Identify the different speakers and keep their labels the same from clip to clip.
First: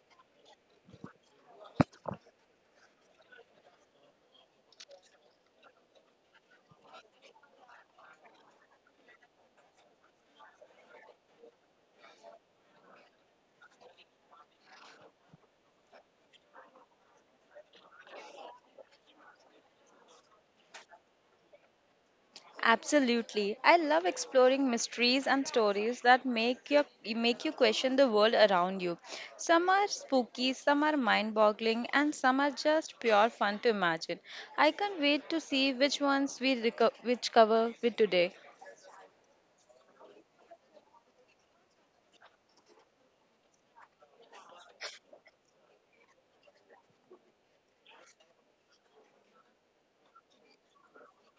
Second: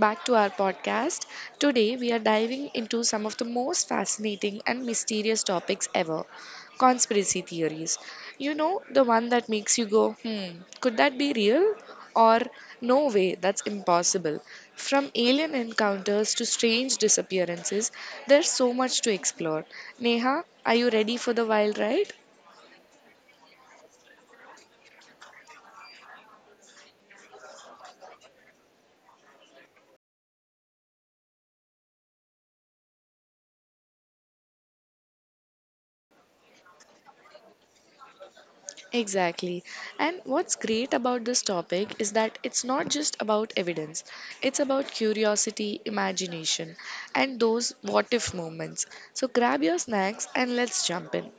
Speaker 1: back to our podcast. Today we are diving into some of the most fascinating and mysterious topics ever conspiracy theories. You know, the one that makes you go, hmm, could that be real? Or, no way, that's impossible. From alien encounters to strange disappearances, there's so much to explore. Neha, are you ready for the wild ride?
Speaker 2: Absolutely. I love exploring mysteries and stories that make you question the world around you. Some are spooky, some are mind-boggling, and some are just pure fun to imagine. I can't wait to see which ones we reco- which cover with today.
Speaker 1: Exactly. And what's great about this topic is that it's not just about evidence, it's about curiosity, imagination, and those what if moments. So grab your snacks and let's jump in.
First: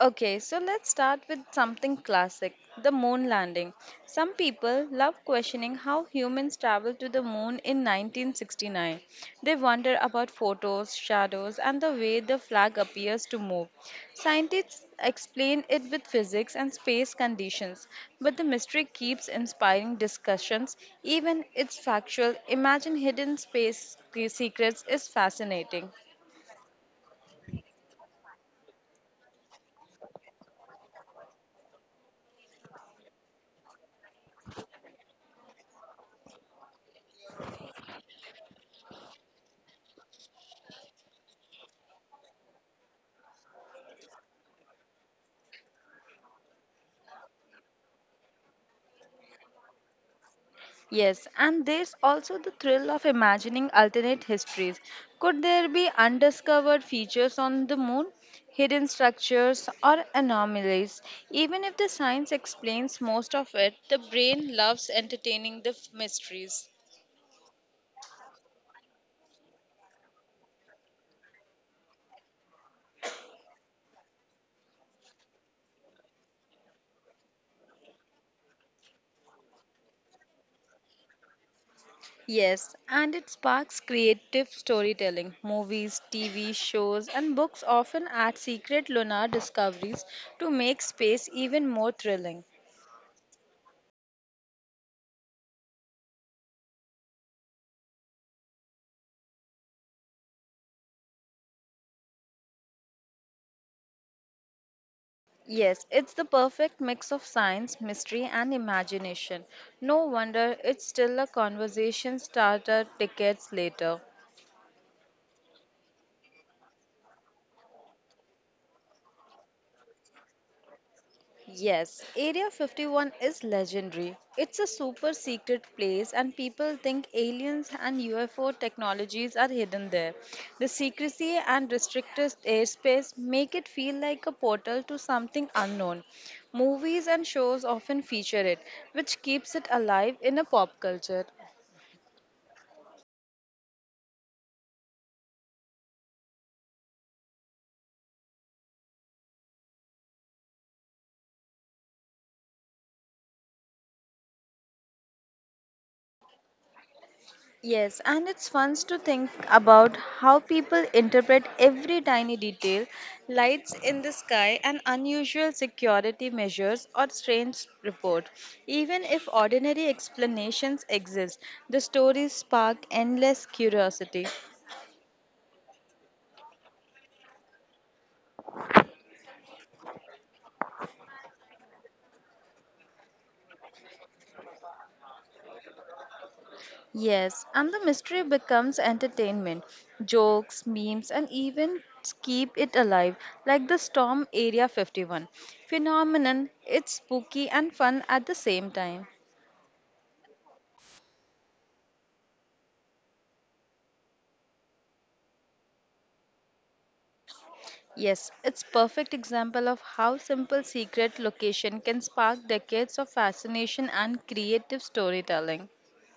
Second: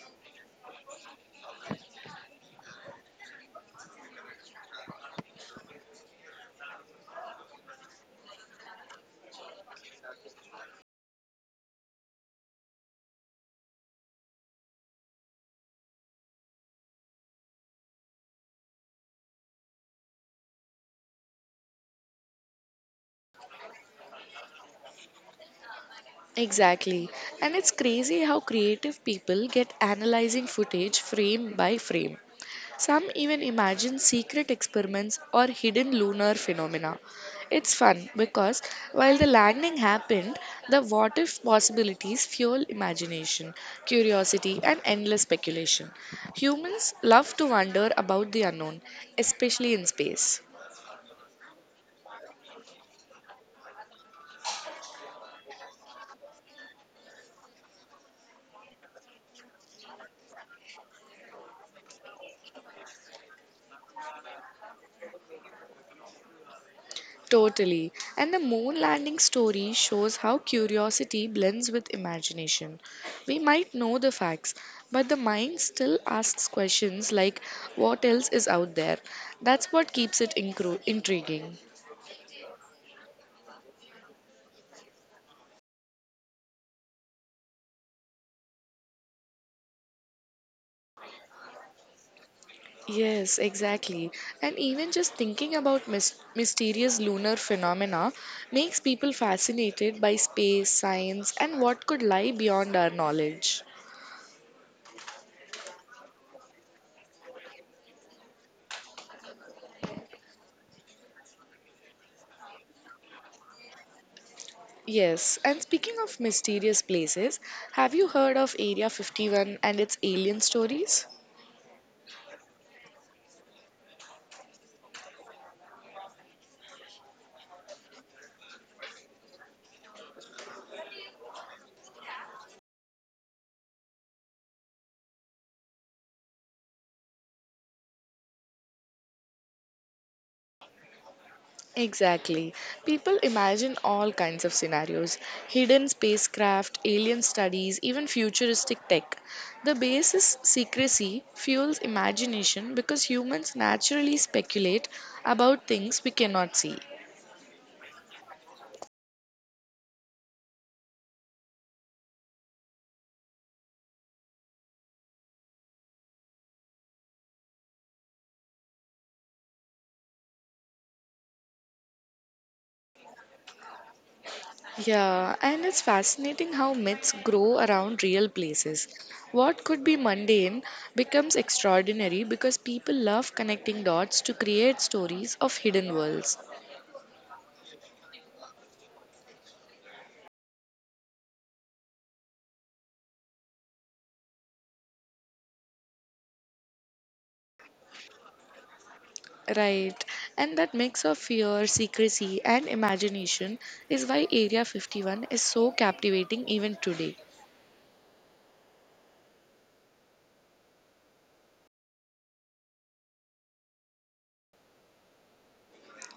Speaker 2: Okay, so let's start with something classic, the moon landing. Some people love questioning how humans traveled to the moon in 1969. They wonder about photos, shadows, and the way the flag appears to move. Scientists explain it with physics and space conditions, but the mystery keeps inspiring discussions, even it's factual. Imagine hidden space secrets is fascinating.
Speaker 1: Exactly. And it's crazy how creative people get analyzing footage frame by frame. Some even imagine secret experiments or hidden lunar phenomena. It's fun because while the landing happened, the what if possibilities fuel imagination, curiosity, and endless speculation. Humans love to wonder about the unknown, especially in space.
Speaker 2: Yes, and there's also the thrill of imagining alternate histories. Could there be undiscovered features on the moon, hidden structures, or anomalies? Even if the science explains most of it, the brain loves entertaining the mysteries.
Speaker 1: Totally. And the moon landing story shows how curiosity blends with imagination. We might know the facts, but the mind still asks questions like, what else is out there? That's what keeps it intriguing.
Speaker 2: Yes, and it sparks creative storytelling. Movies, TV shows, and books often add secret lunar discoveries to make space even more thrilling.
Speaker 1: Yes, exactly. And even just thinking about mysterious lunar phenomena makes people fascinated by space, science, and what could lie beyond our knowledge.
Speaker 2: Yes, it's the perfect mix of science, mystery, and imagination. No wonder it's still a conversation starter decades later.
Speaker 1: Yes, and speaking of mysterious places, have you heard of Area 51 and its alien stories?
Speaker 2: Yes, Area 51 is legendary. It's a super secret place, and people think aliens and UFO technologies are hidden there. The secrecy and restricted airspace make it feel like a portal to something unknown. Movies and shows often feature it, which keeps it alive in a pop culture.
Speaker 1: Exactly. People imagine all kinds of scenarios hidden spacecraft, alien studies, even futuristic tech. The base's secrecy fuels imagination because humans naturally speculate about things we cannot see.
Speaker 2: Yes, and it's fun to think about how people interpret every tiny detail, lights in the sky, and unusual security measures, or strange report. Even if ordinary explanations exist, the stories spark endless curiosity.
Speaker 1: Yeah, and it's fascinating how myths grow around real places. What could be mundane becomes extraordinary because people love connecting dots to create stories of hidden worlds.
Speaker 2: Yes, and the mystery becomes entertainment. Jokes, memes, and even keep it alive, like the Storm Area 51 phenomenon. It's spooky and fun at the same time.
Speaker 1: Right, and that mix of fear, secrecy, and imagination is why Area 51 is so captivating even today.
Speaker 2: Yes, it's perfect example of how simple secret location can spark decades of fascination and creative storytelling.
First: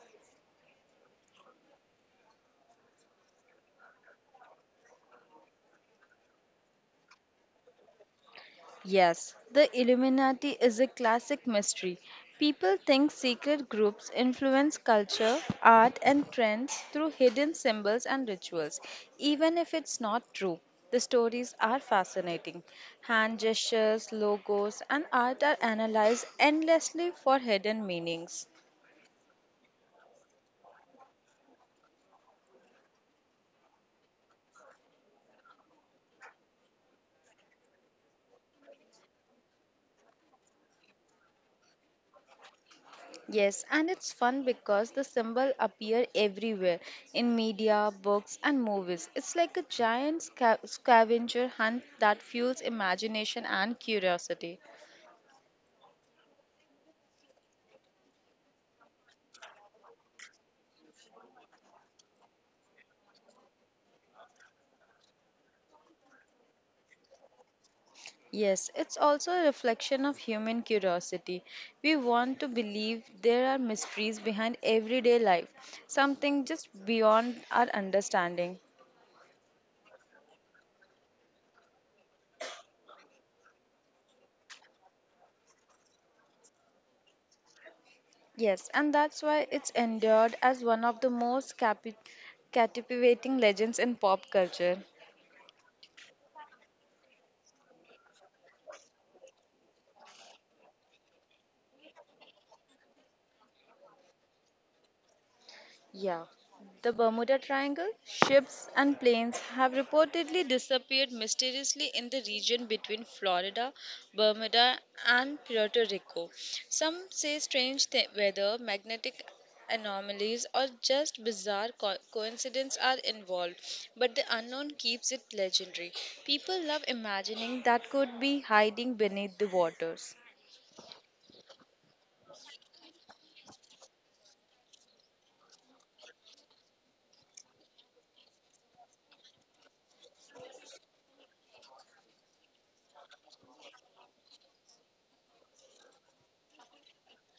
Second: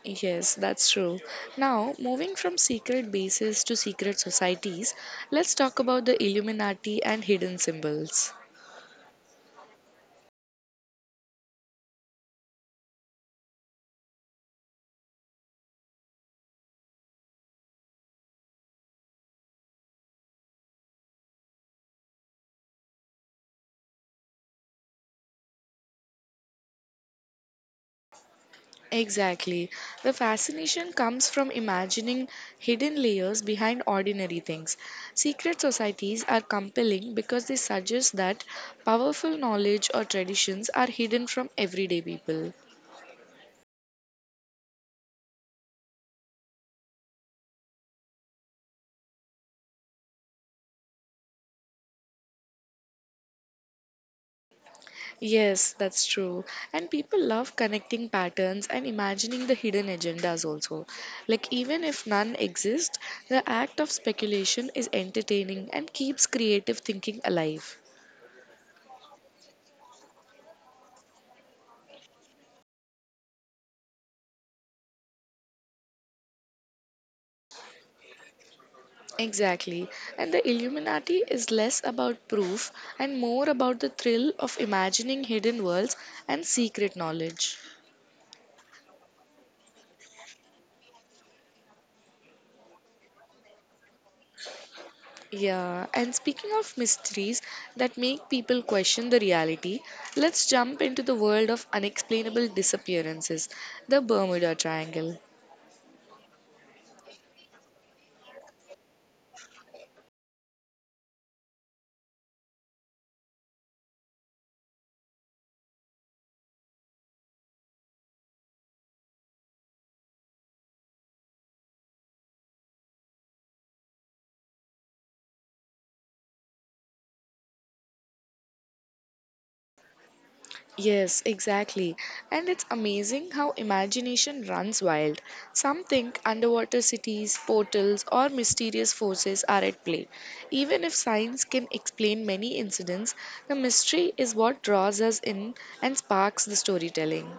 Speaker 1: Yes, that's true. Now, moving from secret bases to secret societies, let's talk about the Illuminati and hidden symbols.
Speaker 2: Yes, the Illuminati is a classic mystery. People think secret groups influence culture, art, and trends through hidden symbols and rituals, even if it's not true. The stories are fascinating. Hand gestures, logos, and art are analyzed endlessly for hidden meanings.
Speaker 1: Exactly. The fascination comes from imagining hidden layers behind ordinary things. Secret societies are compelling because they suggest that powerful knowledge or traditions are hidden from everyday people.
Speaker 2: Yes, and it's fun because the symbol appear everywhere in media, books, and movies. It's like a giant scavenger hunt that fuels imagination and curiosity.
Speaker 1: Yes, that's true. And people love connecting patterns and imagining the hidden agendas also. Like, even if none exist, the act of speculation is entertaining and keeps creative thinking alive.
Speaker 2: Yes, it's also a reflection of human curiosity. We want to believe there are mysteries behind everyday life, something just beyond our understanding.
Speaker 1: Exactly. And the Illuminati is less about proof and more about the thrill of imagining hidden worlds and secret knowledge.
Speaker 2: Yes, and that's why it's endured as one of the most captivating legends in pop culture.
Speaker 1: Yeah, and speaking of mysteries that make people question the reality, let's jump into the world of unexplainable disappearances, the Bermuda Triangle.
Speaker 2: Yeah. The Bermuda Triangle, ships and planes have reportedly disappeared mysteriously in the region between Florida, Bermuda, and Puerto Rico. Some say strange weather, magnetic anomalies, or just bizarre coincidences are involved, but the unknown keeps it legendary. People love imagining that could be hiding beneath the waters.
Speaker 1: Yes, exactly. And it's amazing how imagination runs wild. Some think underwater cities, portals, or mysterious forces are at play. Even if science can explain many incidents, the mystery is what draws us in and sparks the storytelling.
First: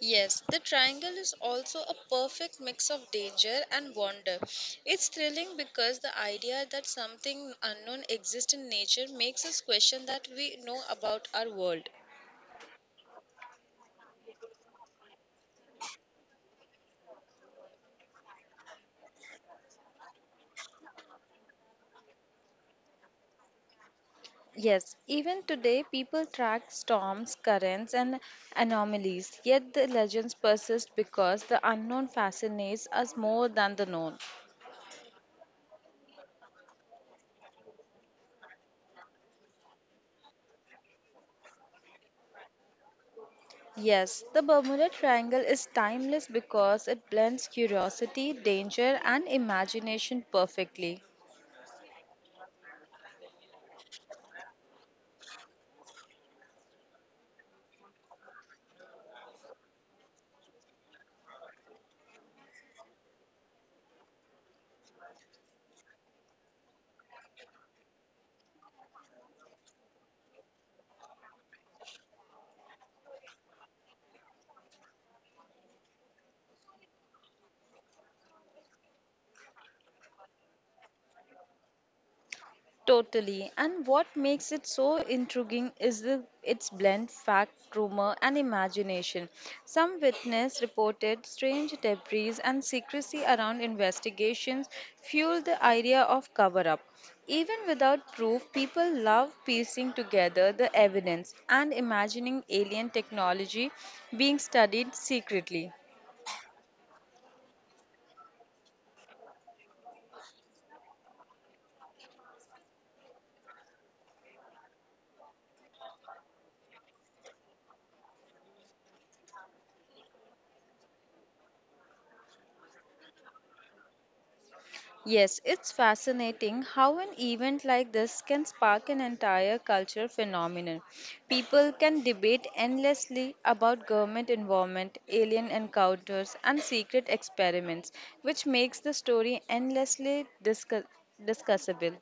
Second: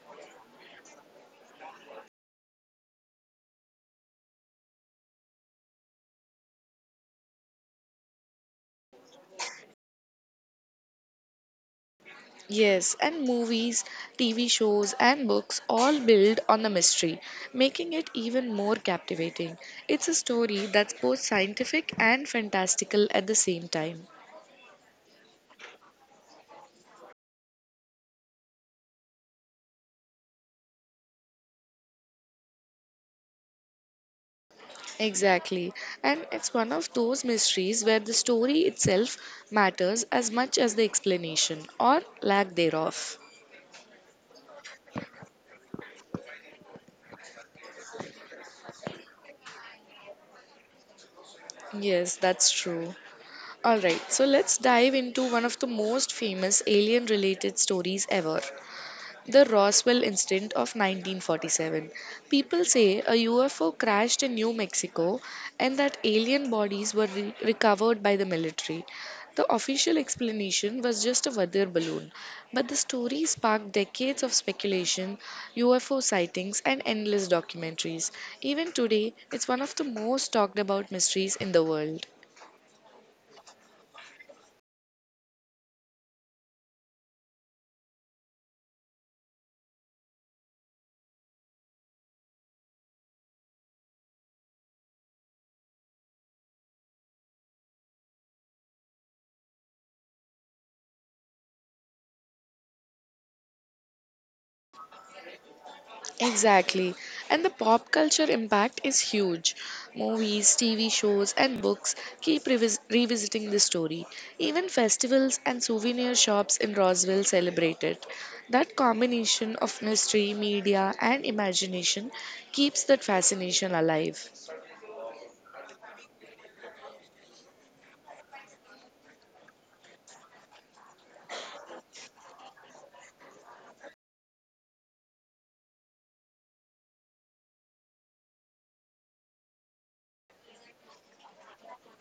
Speaker 2: Yes, the triangle is also a perfect mix of danger and wonder. It's thrilling because the idea that something unknown exists in nature makes us question that we know about our world.
Speaker 1: Yes, and movies, TV shows, and books all build on the mystery, making it even more captivating. It's a story that's both scientific and fantastical at the same time.
Speaker 2: Yes, even today people track storms, currents, and anomalies, yet the legends persist because the unknown fascinates us more than the known.
Speaker 1: Exactly. And it's one of those mysteries where the story itself matters as much as the explanation or lack thereof.
Speaker 2: Yes, the Bermuda Triangle is timeless because it blends curiosity, danger, and imagination perfectly.
Speaker 1: Yes, that's true. Alright, so let's dive into one of the most famous alien related stories ever the Roswell incident of 1947. People say a UFO crashed in New Mexico and that alien bodies were recovered by the military. The official explanation was just a weather balloon, but the story sparked decades of speculation, UFO sightings, and endless documentaries. Even today, it's one of the most talked about mysteries in the world.
Speaker 2: Totally. And what makes it so intriguing is the, its blend fact, rumor, and imagination. Some witness reported strange debris and secrecy around investigations fueled the idea of cover up. Even without proof, people love piecing together the evidence and imagining alien technology being studied secretly.
Speaker 1: Exactly. And the pop culture impact is huge. Movies, TV shows, and books keep revisiting the story. Even festivals and souvenir shops in Roswell celebrate it. That combination of mystery, media, and imagination keeps that fascination alive.
Speaker 2: Yes, it's fascinating how an event like this can spark an entire culture phenomenon. People can debate endlessly about government involvement, alien encounters, and secret experiments, which makes the story endlessly discussable.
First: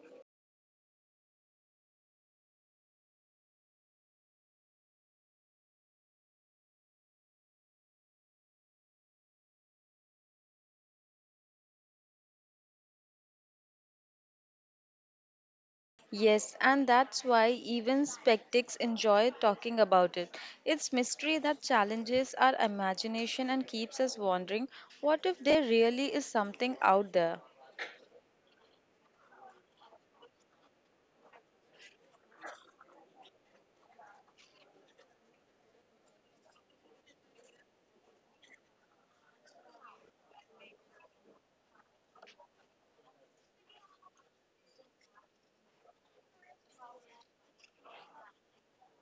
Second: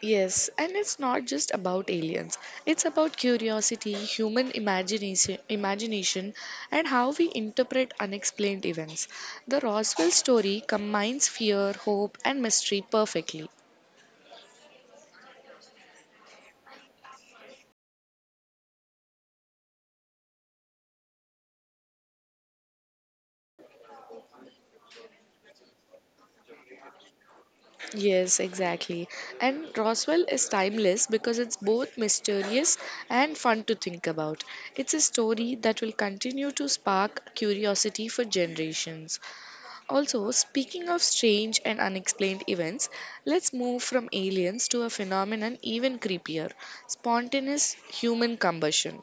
Speaker 1: Yes, and it's not just about aliens. It's about curiosity, human imagination, and how we interpret unexplained events. The Roswell story combines fear, hope, and mystery perfectly.
Speaker 2: Yes, and that's why even skeptics enjoy talking about it. It's mystery that challenges our imagination and keeps us wondering what if there really is something out there?
Speaker 1: Yes, exactly. And Roswell is timeless because it's both mysterious and fun to think about. It's a story that will continue to spark curiosity for generations. Also, speaking of strange and unexplained events, let's move from aliens to a phenomenon even creepier spontaneous human combustion.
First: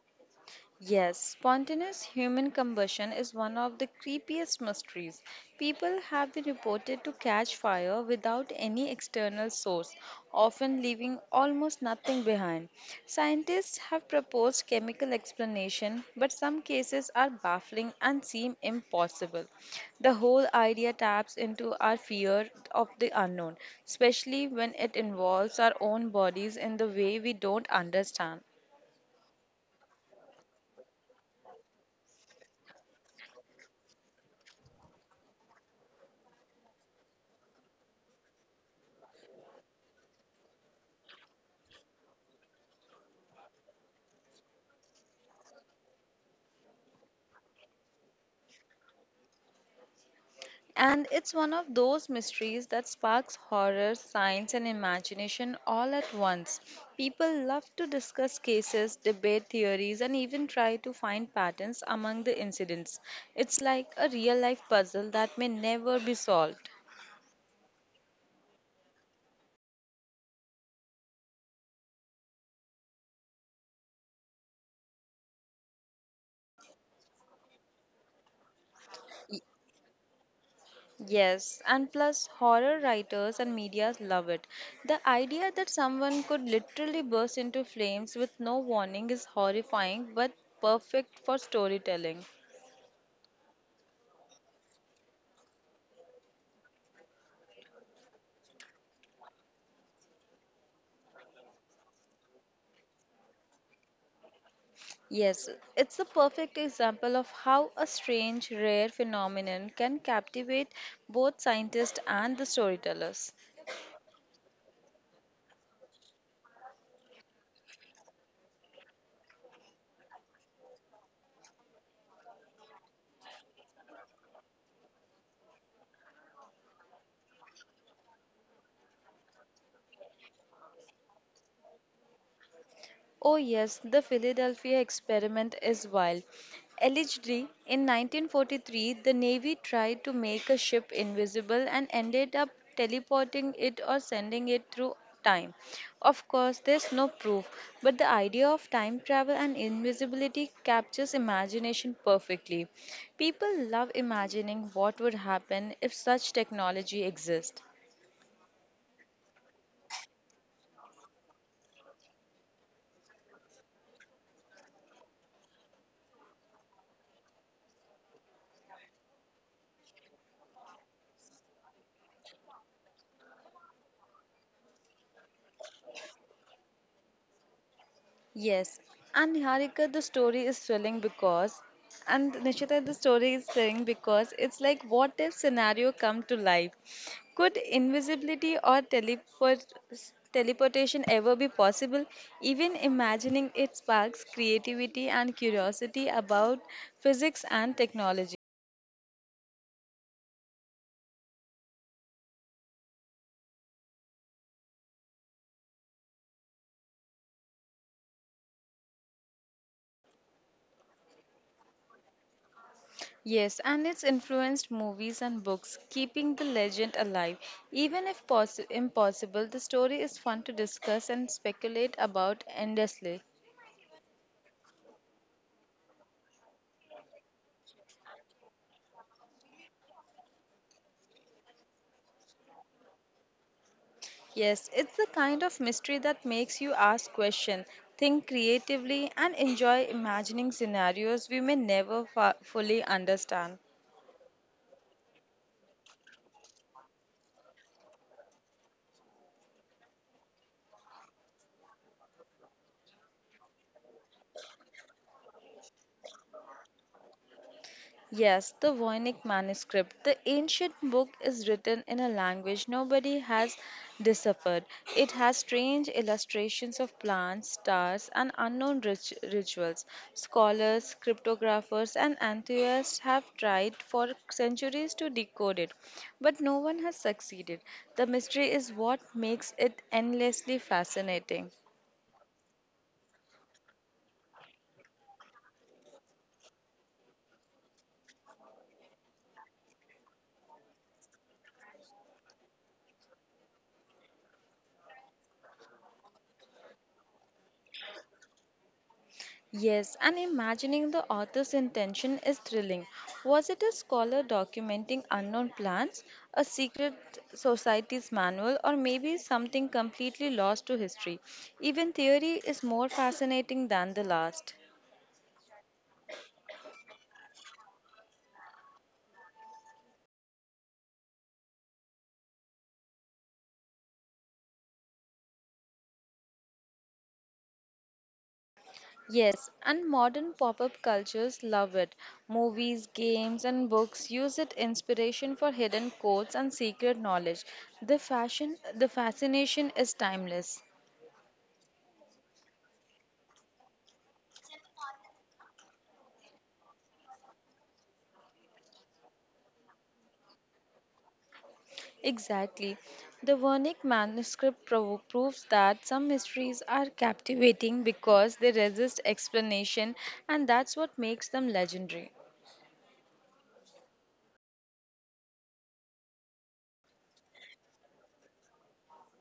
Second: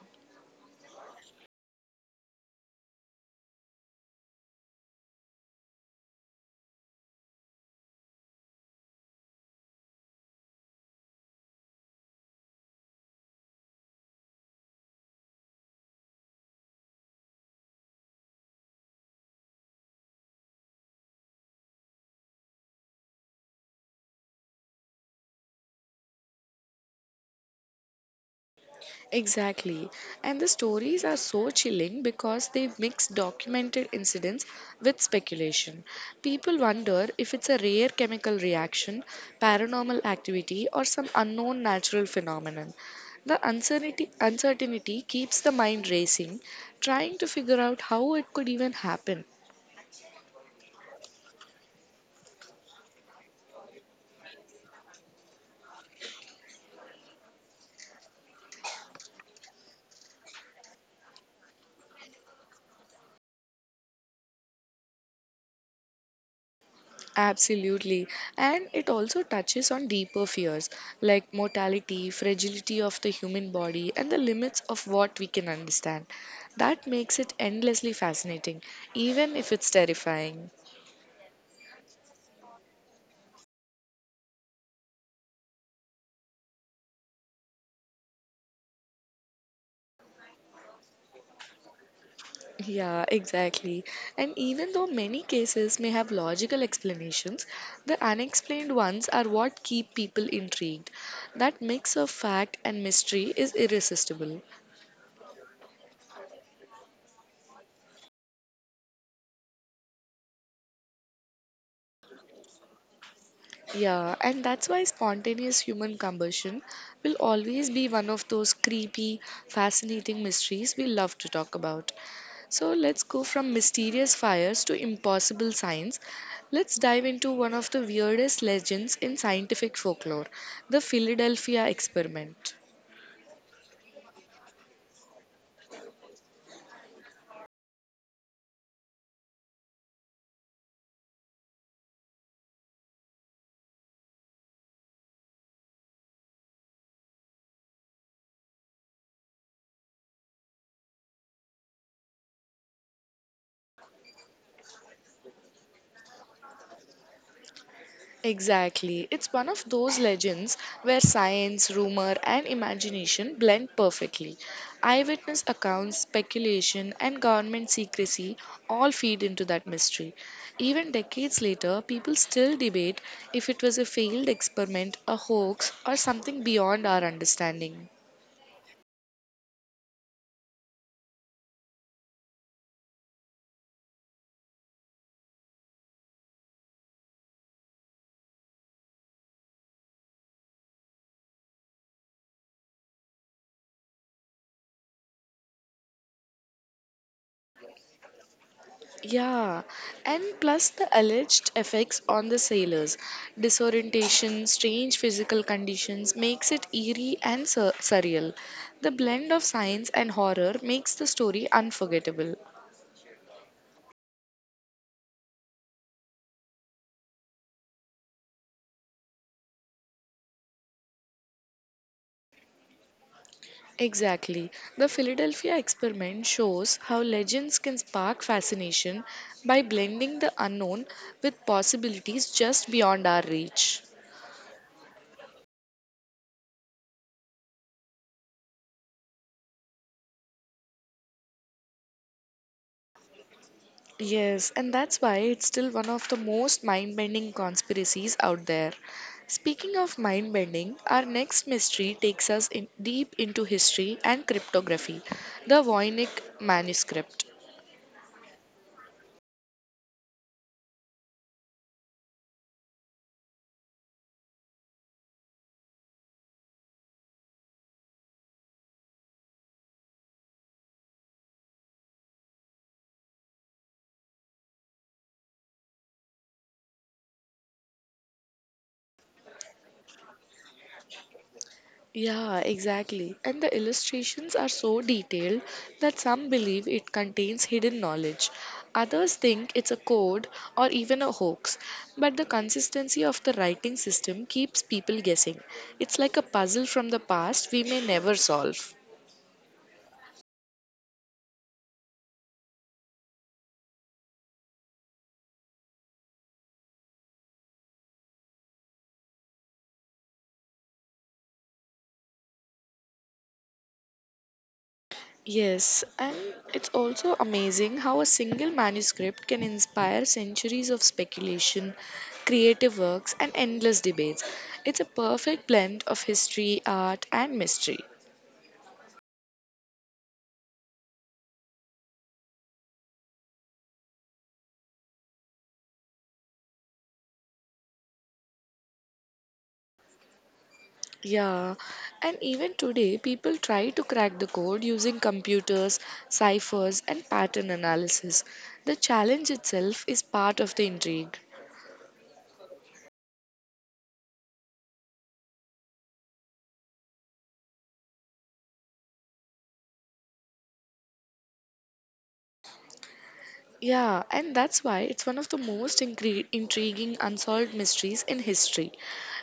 Speaker 2: Yes, spontaneous human combustion is one of the creepiest mysteries. People have been reported to catch fire without any external source, often leaving almost nothing behind. Scientists have proposed chemical explanation, but some cases are baffling and seem impossible. The whole idea taps into our fear of the unknown, especially when it involves our own bodies in the way we don't understand.
Speaker 1: Exactly. And the stories are so chilling because they mix documented incidents with speculation. People wonder if it's a rare chemical reaction, paranormal activity, or some unknown natural phenomenon. The uncertainty keeps the mind racing, trying to figure out how it could even happen.
Speaker 2: And it's one of those mysteries that sparks horror, science, and imagination all at once. People love to discuss cases, debate theories, and even try to find patterns among the incidents. It's like a real life puzzle that may never be solved.
Speaker 1: Absolutely. And it also touches on deeper fears like mortality, fragility of the human body, and the limits of what we can understand. That makes it endlessly fascinating, even if it's terrifying.
Speaker 2: Yes, and plus horror writers and medias love it. The idea that someone could literally burst into flames with no warning is horrifying but perfect for storytelling.
Speaker 1: Yeah, exactly. And even though many cases may have logical explanations, the unexplained ones are what keep people intrigued. That mix of fact and mystery is irresistible.
Speaker 2: Yes, it's a perfect example of how a strange, rare phenomenon can captivate both scientists and the storytellers.
Speaker 1: Yeah, and that's why spontaneous human combustion will always be one of those creepy, fascinating mysteries we love to talk about. So let's go from mysterious fires to impossible science. Let's dive into one of the weirdest legends in scientific folklore the Philadelphia experiment.
Speaker 2: Oh, yes, the Philadelphia experiment is wild. Allegedly, in 1943, the Navy tried to make a ship invisible and ended up teleporting it or sending it through time. Of course, there's no proof, but the idea of time travel and invisibility captures imagination perfectly. People love imagining what would happen if such technology exists.
Speaker 1: Exactly. It's one of those legends where science, rumor, and imagination blend perfectly. Eyewitness accounts, speculation, and government secrecy all feed into that mystery. Even decades later, people still debate if it was a failed experiment, a hoax, or something beyond our understanding.
Speaker 2: Yes, and Niharika, the story is thrilling because, and Nishita, the story is thrilling because it's like what if scenario come to life? Could invisibility or teleportation ever be possible? Even imagining it sparks creativity and curiosity about physics and technology.
Speaker 1: Yeah, and plus the alleged effects on the sailors. Disorientation, strange physical conditions makes it eerie and surreal. The blend of science and horror makes the story unforgettable.
Speaker 2: Yes, and it's influenced movies and books, keeping the legend alive. Even if possi impossible, the story is fun to discuss and speculate about endlessly.
Speaker 1: Exactly. The Philadelphia experiment shows how legends can spark fascination by blending the unknown with possibilities just beyond our reach.
Speaker 2: Yes, it's the kind of mystery that makes you ask questions, think creatively, and enjoy imagining scenarios we may never fa fully understand.
Speaker 1: Yes, and that's why it's still one of the most mind bending conspiracies out there. Speaking of mind bending, our next mystery takes us in deep into history and cryptography the Voynich manuscript.
Speaker 2: Yes, the Voynich manuscript. The ancient book is written in a language nobody has deciphered. It has strange illustrations of plants, stars, and unknown rituals. Scholars, cryptographers, and enthusiasts have tried for centuries to decode it, but no one has succeeded. The mystery is what makes it endlessly fascinating.
Speaker 1: Yeah, exactly. And the illustrations are so detailed that some believe it contains hidden knowledge. Others think it's a code or even a hoax. But the consistency of the writing system keeps people guessing. It's like a puzzle from the past we may never solve.
Speaker 2: Yes, and imagining the author's intention is thrilling. Was it a scholar documenting unknown plants, a secret society's manual, or maybe something completely lost to history? Even theory is more fascinating than the last.
Speaker 1: Yes, and it's also amazing how a single manuscript can inspire centuries of speculation, creative works, and endless debates. It's a perfect blend of history, art, and mystery.
Speaker 2: Yes, and modern pop up cultures love it. Movies, games, and books use it inspiration for hidden codes and secret knowledge. The fascination is timeless.
Speaker 1: Yeah, and even today, people try to crack the code using computers, ciphers, and pattern analysis. The challenge itself is part of the intrigue.
Speaker 2: Exactly. The Wernick manuscript proves that some mysteries are captivating because they resist explanation, and that's what makes them legendary.
Speaker 1: Yeah, and that's why it's one of the most intriguing unsolved mysteries in history,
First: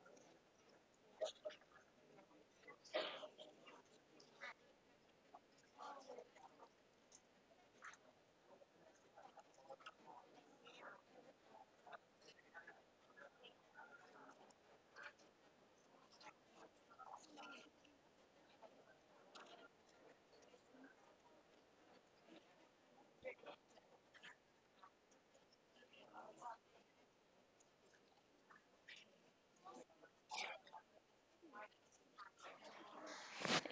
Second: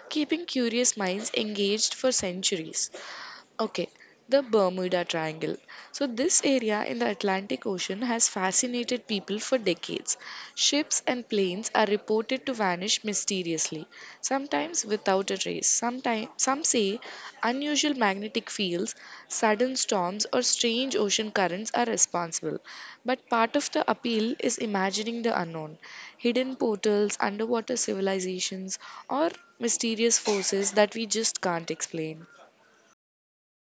Speaker 1: keeping curious minds engaged for centuries. Okay, the Bermuda Triangle. So, this area in the Atlantic Ocean has fascinated people for decades. Ships and planes are reported to vanish mysteriously, sometimes without a trace. Sometime, some say unusual magnetic fields, sudden storms, or strange ocean currents are responsible. But part of the appeal is imagining the unknown hidden portals, underwater civilizations, or mysterious forces that we just can't explain.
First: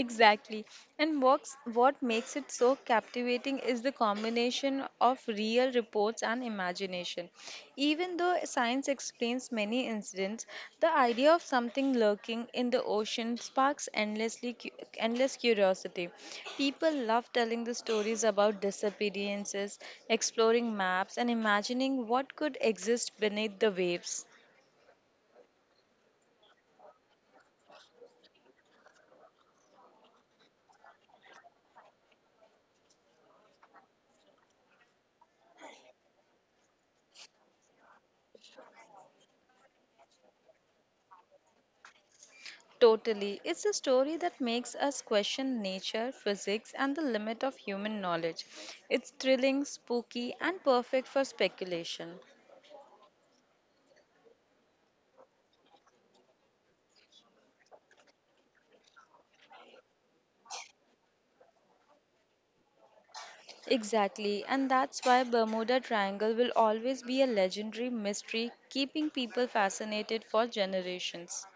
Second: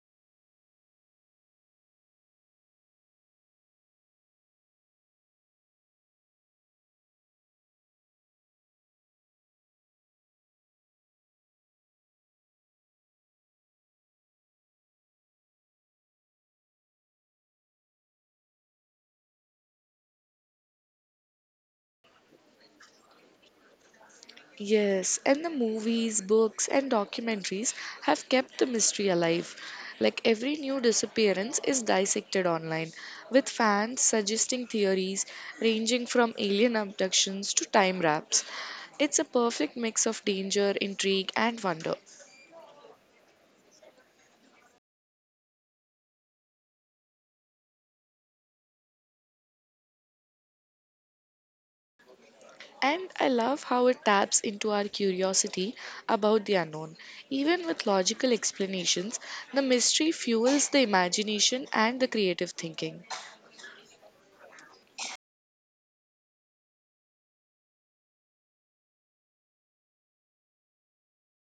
Speaker 2: Exactly. And what makes it so captivating is the combination of real reports and imagination. Even though science explains many incidents, the idea of something lurking in the ocean sparks endless curiosity. People love telling the stories about disappearances, exploring maps, and imagining what could exist beneath the waves.
Speaker 1: Yes, and the movies, books, and documentaries have kept the mystery alive. Like every new disappearance is dissected online, with fans suggesting theories ranging from alien abductions to time wraps. It's a perfect mix of danger, intrigue, and wonder.
Speaker 2: Totally. It's a story that makes us question nature, physics, and the limit of human knowledge. It's thrilling, spooky, and perfect for speculation.
Speaker 1: And I love how it taps into our curiosity about the unknown. Even with logical explanations, the mystery fuels the imagination and the creative thinking.
Speaker 2: Exactly, and that's why Bermuda Triangle will always be a legendary mystery, keeping people fascinated for generations.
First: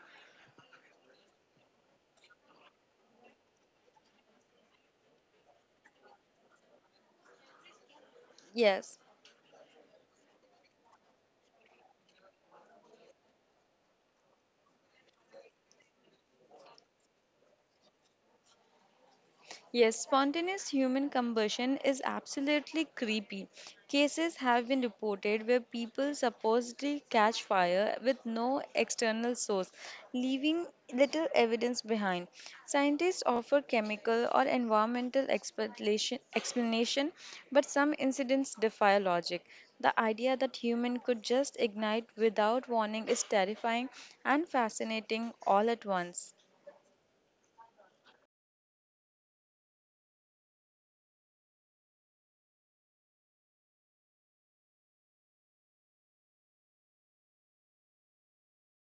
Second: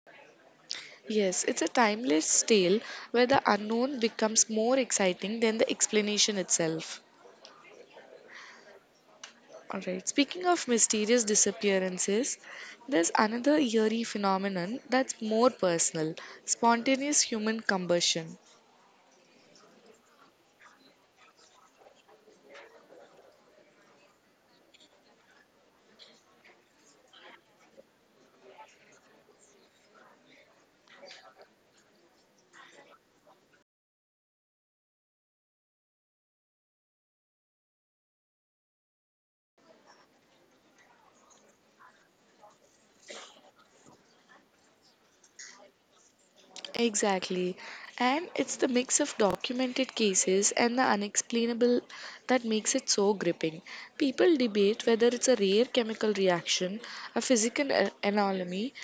Speaker 1: Yes, it's a timeless tale where the unknown becomes more exciting than the explanation itself.
Speaker 2: Yes,
Speaker 1: Alright, speaking of mysterious disappearances, there's another eerie phenomenon that's more personal spontaneous human combustion.
Speaker 2: yes, spontaneous human combustion is absolutely creepy. Cases have been reported where people supposedly catch fire with no external source, leaving little evidence behind. Scientists offer chemical or environmental explanation, but some incidents defy logic. The idea that human could just ignite without warning is terrifying and fascinating all at once.
Speaker 1: Exactly. And it's the mix of documented cases and the unexplainable that makes it so gripping. People debate whether it's a rare chemical reaction, a physical anomaly,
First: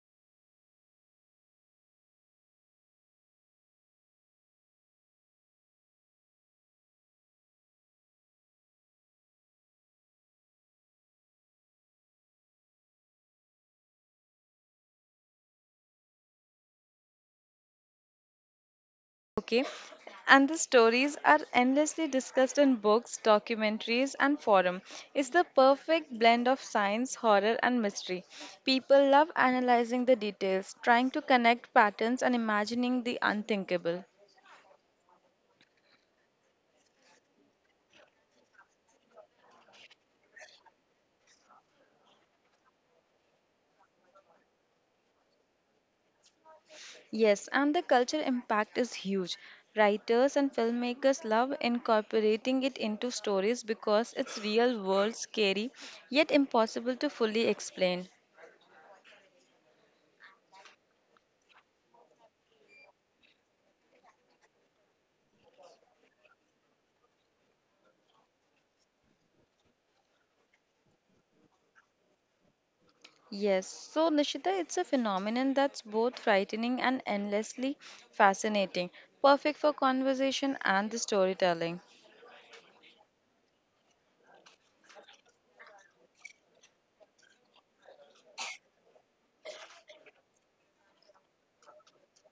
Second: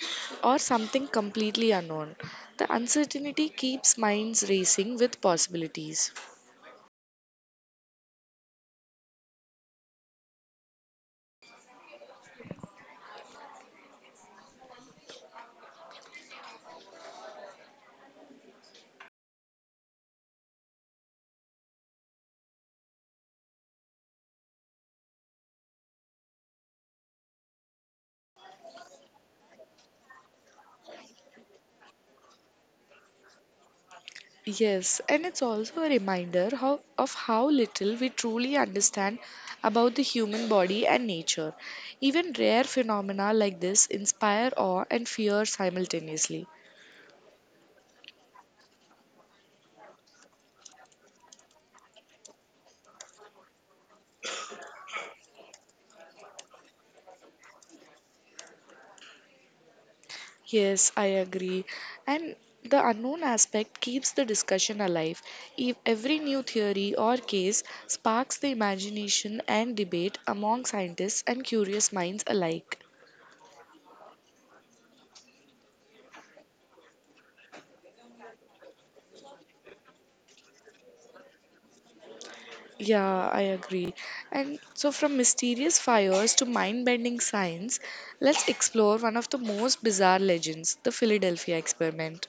Speaker 1: or something completely unknown. The uncertainty keeps minds racing with possibilities.
Speaker 2: Okay. And the stories are endlessly discussed in books, documentaries, and forum. It's the perfect blend of science, horror, and mystery. People love analyzing the details, trying to connect patterns, and imagining the unthinkable.
Speaker 1: Yes, and it's also a reminder of how little we truly understand about the human body and nature. Even rare phenomena like this inspire awe and fear simultaneously.
Speaker 2: Yes, and the cultural impact is huge. Writers and filmmakers love incorporating it into stories because it's real world, scary, yet impossible to fully explain.
Speaker 1: Yes, I agree. And the unknown aspect keeps the discussion alive. If every new theory or case sparks the imagination and debate among scientists and curious minds alike.
Speaker 2: Yes, so Nishita, it's a phenomenon that's both frightening and endlessly fascinating, perfect for conversation and the storytelling.
Speaker 1: Yeah, I agree. And so, from mysterious fires to mind bending science, let's explore one of the most bizarre legends the Philadelphia experiment.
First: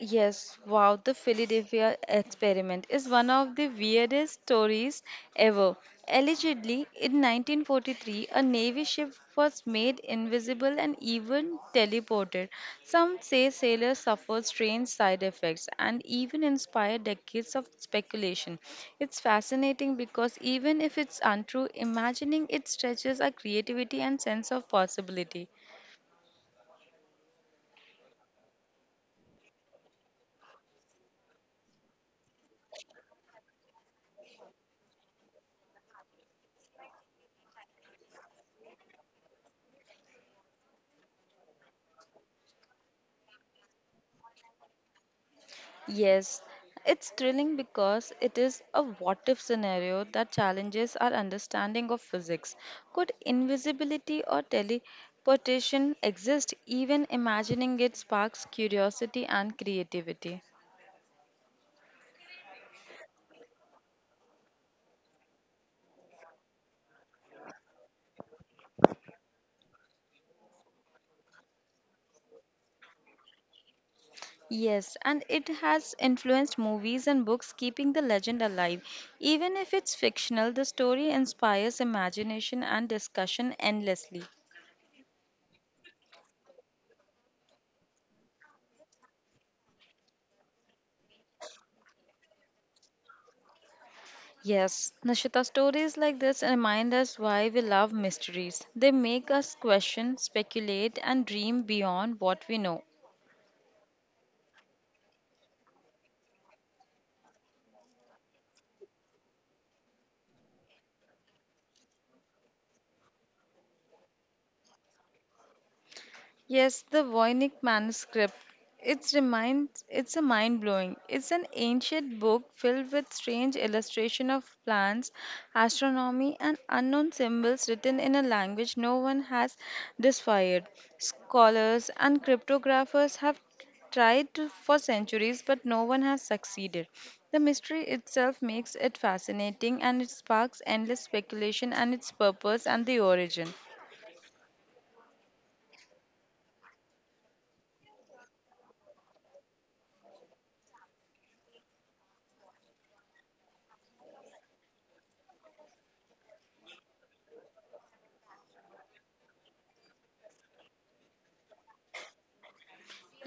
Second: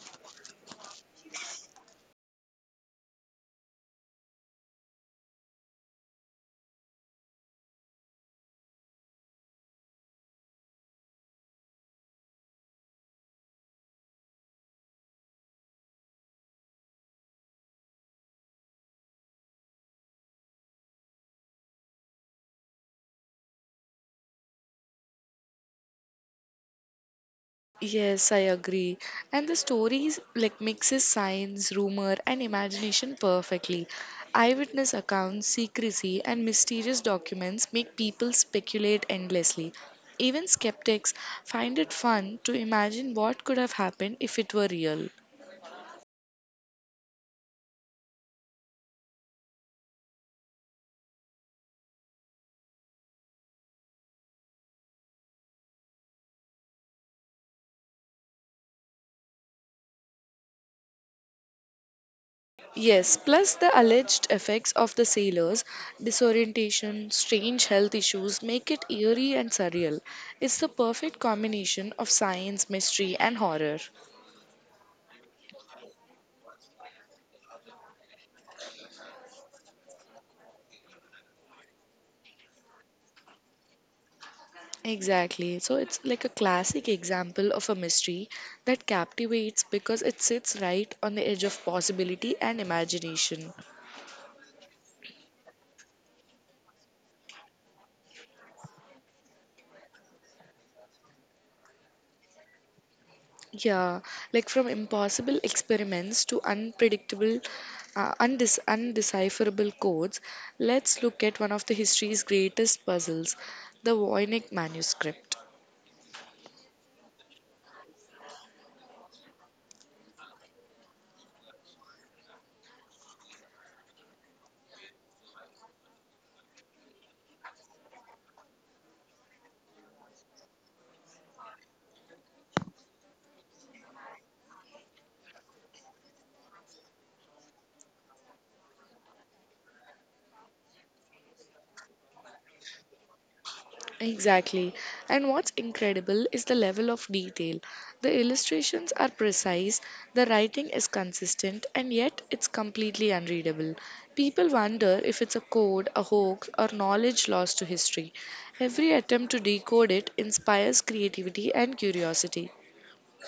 Speaker 2: Yes, wow, the Philadelphia experiment is one of the weirdest stories ever. Allegedly, in 1943, a Navy ship was made invisible and even teleported. Some say sailors suffered strange side effects and even inspired decades of speculation. It's fascinating because even if it's untrue, imagining it stretches our creativity and sense of possibility.
Speaker 1: Yes, I agree. And the story like mixes science, rumor, and imagination perfectly. Eyewitness accounts, secrecy, and mysterious documents make people speculate endlessly. Even skeptics find it fun to imagine what could have happened if it were real.
Speaker 2: Yes, it's thrilling because it is a what if scenario that challenges our understanding of physics. Could invisibility or teleportation exist? Even imagining it sparks curiosity and creativity.
Speaker 1: Yes, plus the alleged effects of the sailors, disorientation, strange health issues make it eerie and surreal. It's the perfect combination of science, mystery, and horror.
Speaker 2: Yes, and it has influenced movies and books, keeping the legend alive. Even if it's fictional, the story inspires imagination and discussion endlessly.
Speaker 1: Exactly. So it's like a classic example of a mystery that captivates because it sits right on the edge of possibility and imagination.
Speaker 2: Yes, Nishita, stories like this remind us why we love mysteries. They make us question, speculate, and dream beyond what we know.
Speaker 1: Yeah, like from impossible experiments to unpredictable, undecipherable codes, let's look at one of the history's greatest puzzles, the Voynich manuscript.
Speaker 2: Yes, the Voynich manuscript. It's a mind-blowing. It's an ancient book filled with strange illustration of plants, astronomy and unknown symbols written in a language no one has deciphered. Scholars and cryptographers have for centuries but no one has succeeded. The mystery itself makes it fascinating and it sparks endless speculation and its purpose and the origin.
Speaker 1: Exactly. And what's incredible is the level of detail. The illustrations are precise, the writing is consistent, and yet it's completely unreadable. People wonder if it's a code, a hoax, or knowledge lost to history. Every attempt to decode it inspires creativity and curiosity.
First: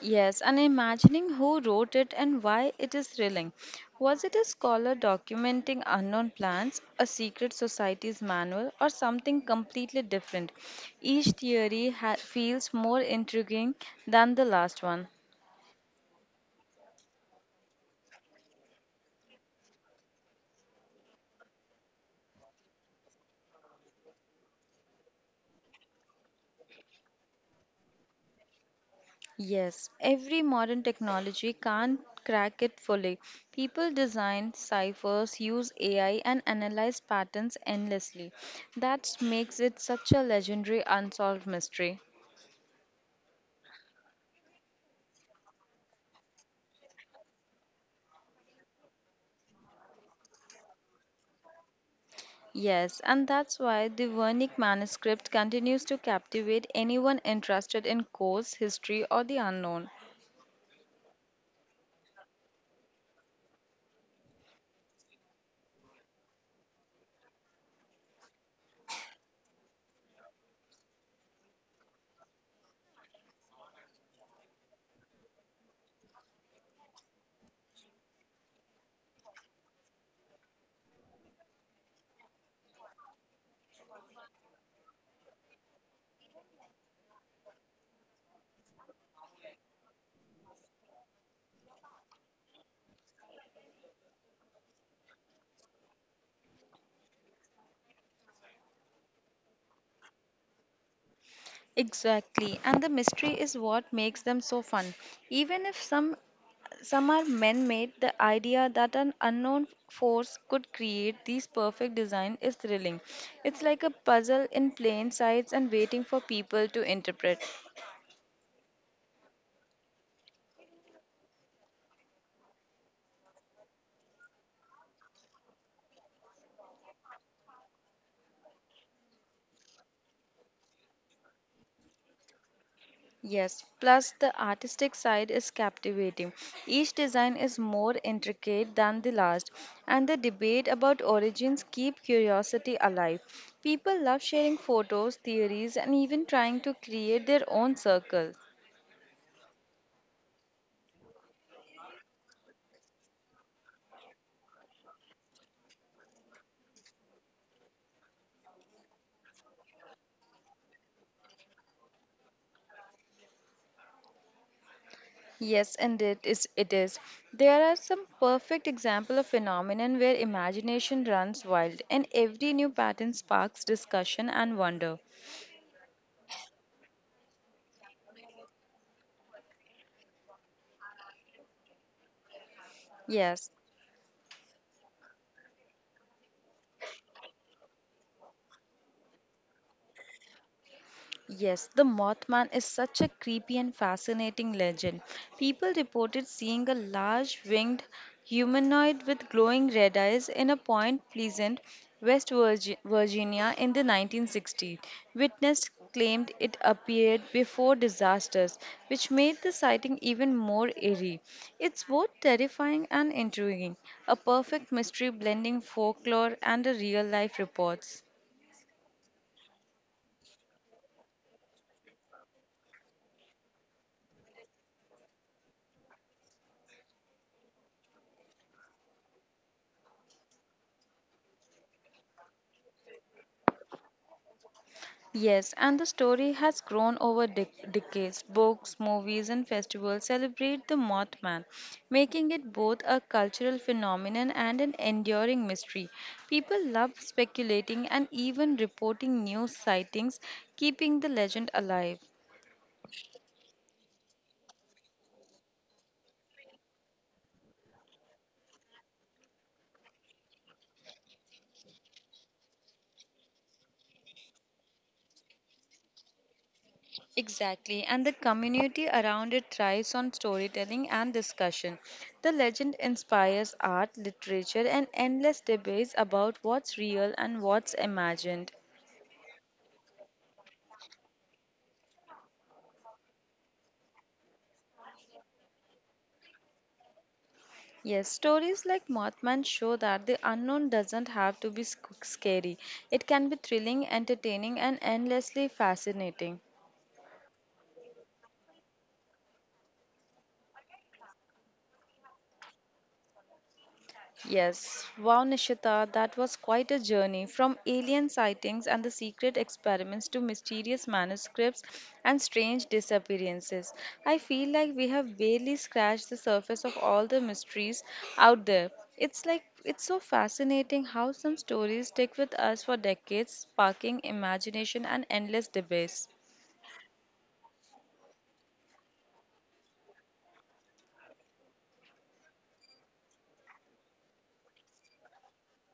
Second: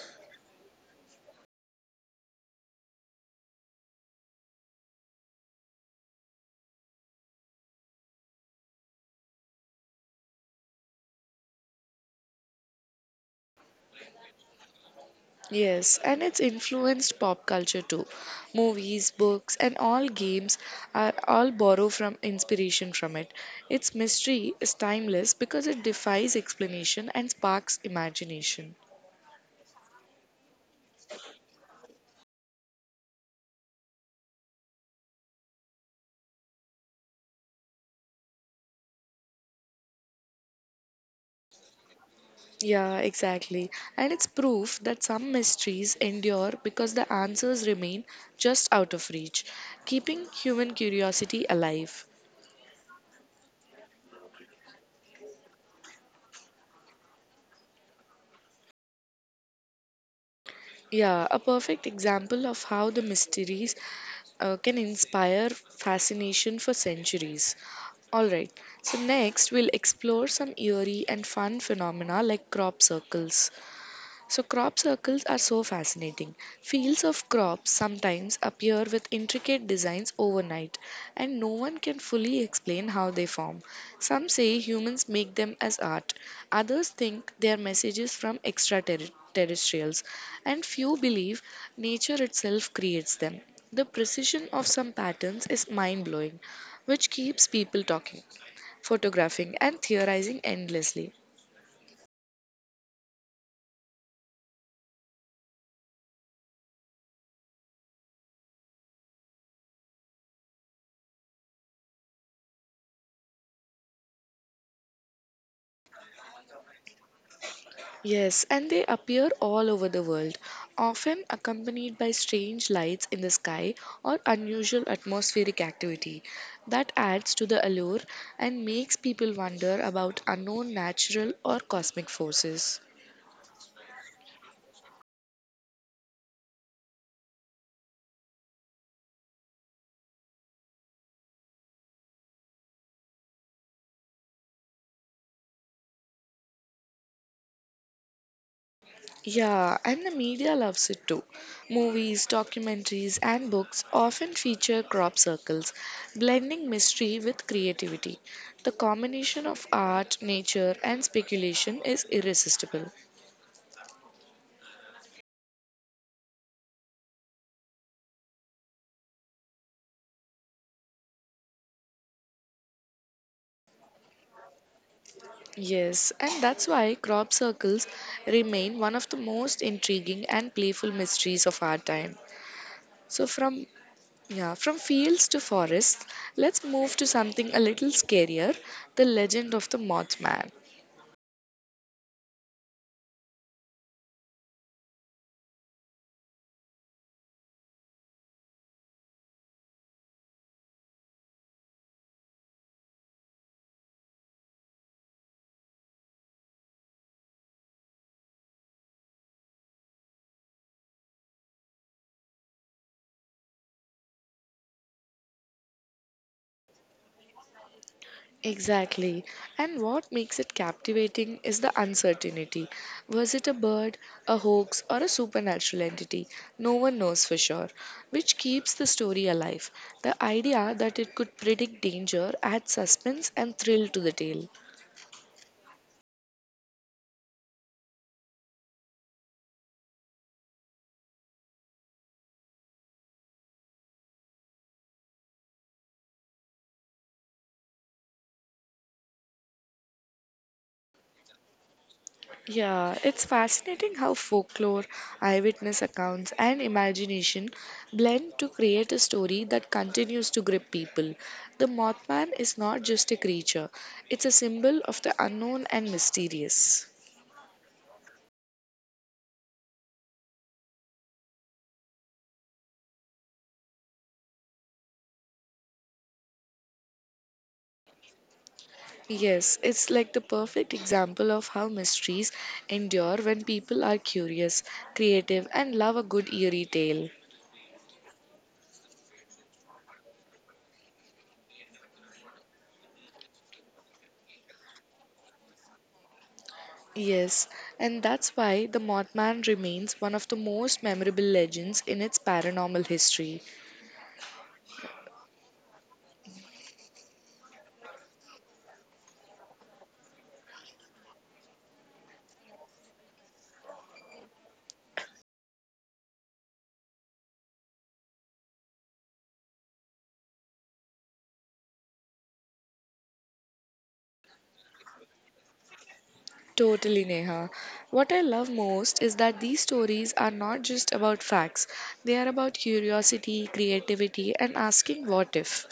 Speaker 2: Yes, and imagining who wrote it and why it is thrilling. Was it a scholar documenting unknown plants, a secret society's manual, or something completely different? Each theory feels more intriguing than the last one.
Speaker 1: Yes, and it's influenced pop culture too. Movies, books, and all games are all borrow from inspiration from it. Its mystery is timeless because it defies explanation and sparks imagination.
Speaker 2: Yes, every modern technology can't crack it fully. People design ciphers, use AI, and analyze patterns endlessly. That makes it such a legendary unsolved mystery.
Speaker 1: Yeah, exactly. And it's proof that some mysteries endure because the answers remain just out of reach, keeping human curiosity alive.
Speaker 2: Yes, and that's why the Wernicke manuscript continues to captivate anyone interested in Coase history or the unknown.
Speaker 1: Yeah, a perfect example of how the mysteries can inspire fascination for centuries. Alright, so next we'll explore some eerie and fun phenomena like crop circles. So, crop circles are so fascinating. Fields of crops sometimes appear with intricate designs overnight, and no one can fully explain how they form. Some say humans make them as art, others think they are messages from extraterrestrials, and few believe nature itself creates them. The precision of some patterns is mind blowing, which keeps people talking, photographing, and theorizing endlessly.
Speaker 2: Exactly, and the mystery is what makes them so fun. Even if some are man-made, the idea that an unknown force could create these perfect design is thrilling. It's like a puzzle in plain sight and waiting for people to interpret.
Speaker 1: Yes, and they appear all over the world, often accompanied by strange lights in the sky or unusual atmospheric activity. That adds to the allure and makes people wonder about unknown natural or cosmic forces.
Speaker 2: Yes, plus the artistic side is captivating. Each design is more intricate than the last, and the debate about origins keep curiosity alive. People love sharing photos, theories, and even trying to create their own circle.
Speaker 1: Yeah, and the media loves it too. Movies, documentaries, and books often feature crop circles, blending mystery with creativity. The combination of art, nature, and speculation is irresistible.
Speaker 2: Yes, and it is. There are some perfect example of phenomenon where imagination runs wild and every new pattern sparks discussion and wonder.
Speaker 1: Yes, and that's why crop circles remain one of the most intriguing and playful mysteries of our time. So
Speaker 2: Yes.
Speaker 1: from yeah, from fields to forests, let's move to something a little scarier, the legend of the Mothman.
Speaker 2: Yes, the Mothman is such a creepy and fascinating legend. People reported seeing a large winged humanoid with glowing red eyes in a Point Pleasant, Virginia in the 1960s. Witness claimed it appeared before disasters, which made the sighting even more eerie. It's both terrifying and intriguing, a perfect mystery blending folklore and real life reports.
Speaker 1: Exactly. And what makes it captivating is the uncertainty. Was it a bird, a hoax, or a supernatural entity? No one knows for sure, which keeps the story alive. The idea that it could predict danger adds suspense and thrill to the tale.
Speaker 2: Yes, and the story has grown over decades. Books, movies, and festivals celebrate the Mothman, making it both a cultural phenomenon and an enduring mystery. People love speculating and even reporting new sightings, keeping the legend alive.
Speaker 1: Yeah, it's fascinating how folklore, eyewitness accounts, and imagination blend to create a story that continues to grip people. The Mothman is not just a creature, it's a symbol of the unknown and mysterious.
Speaker 2: Exactly, and the community around it thrives on storytelling and discussion. The legend inspires art, literature, and endless debates about what's real and what's imagined.
Speaker 1: Yes, it's like the perfect example of how mysteries endure when people are curious, creative, and love a good eerie tale.
Speaker 2: Yes, stories like Mothman show that the unknown doesn't have to be scary. It can be thrilling, entertaining, and endlessly fascinating.
Speaker 1: Yes, and that's why the Mothman remains one of the most memorable legends in its paranormal history.
Speaker 2: Yes, wow, Nishita, that was quite a journey from alien sightings and the secret experiments to mysterious manuscripts and strange disappearances. I feel like we have barely scratched the surface of all the mysteries out there. It's so fascinating how some stories stick with us for decades, sparking imagination and endless debates.
Speaker 1: Totally, Neha. What I love most is that these stories are not just about facts, they are about curiosity, creativity, and asking what if.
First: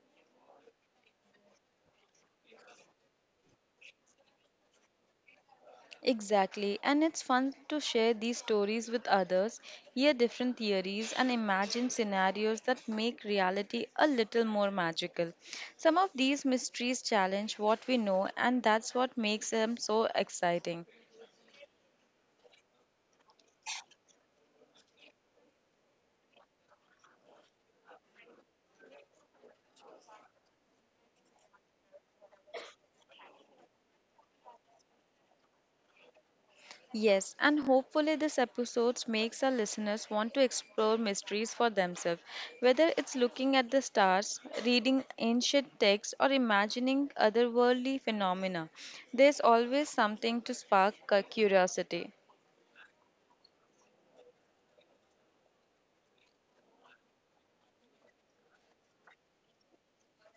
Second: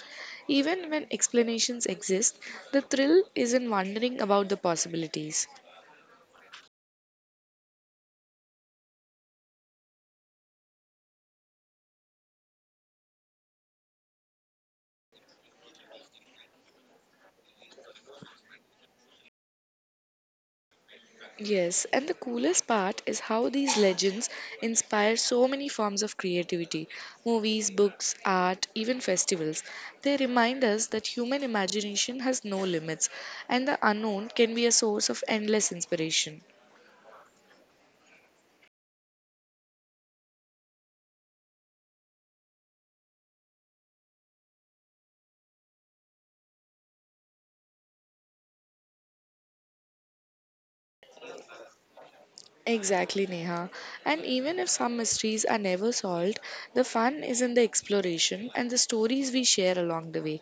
Speaker 1: Even when explanations exist, the thrill is in wondering about the possibilities.
Speaker 2: Exactly, and it's fun to share these stories with others, hear different theories, and imagine scenarios that make reality a little more magical. Some of these mysteries challenge what we know, and that's what makes them so exciting.
Speaker 1: Yes, and the coolest part is how these legends inspire so many forms of creativity movies, books, art, even festivals. They remind us that human imagination has no limits, and the unknown can be a source of endless inspiration.
Speaker 2: Yes, and hopefully this episode makes our listeners want to explore mysteries for themselves, whether it's looking at the stars, reading ancient texts, or imagining otherworldly phenomena. There's always something to spark curiosity.
Speaker 1: Exactly, Neha. And even if some mysteries are never solved, the fun is in the exploration and the stories we share along the way.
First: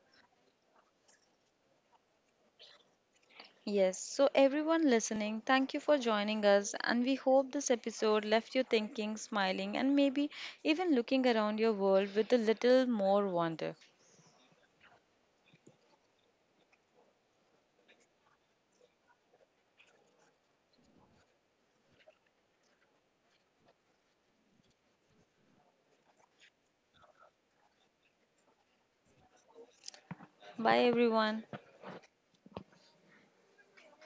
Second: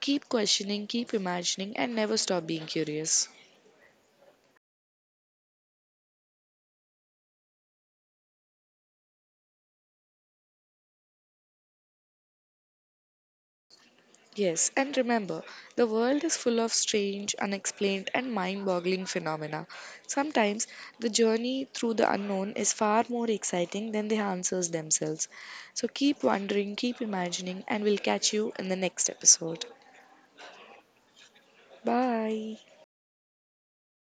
Speaker 1: Keep questioning, keep imagining, and never stop being curious.
Speaker 2: Yes, so everyone listening, thank you for joining us, and we hope this episode left you thinking, smiling, and maybe even looking around your world with a little more wonder.
Speaker 1: Yes, and remember, the world is full of strange, unexplained, and mind boggling phenomena. Sometimes the journey through the unknown is far more exciting than the answers themselves. So keep wondering, keep imagining, and we'll catch you in the next episode.
Speaker 2: Bye, everyone.
Speaker 1: Bye.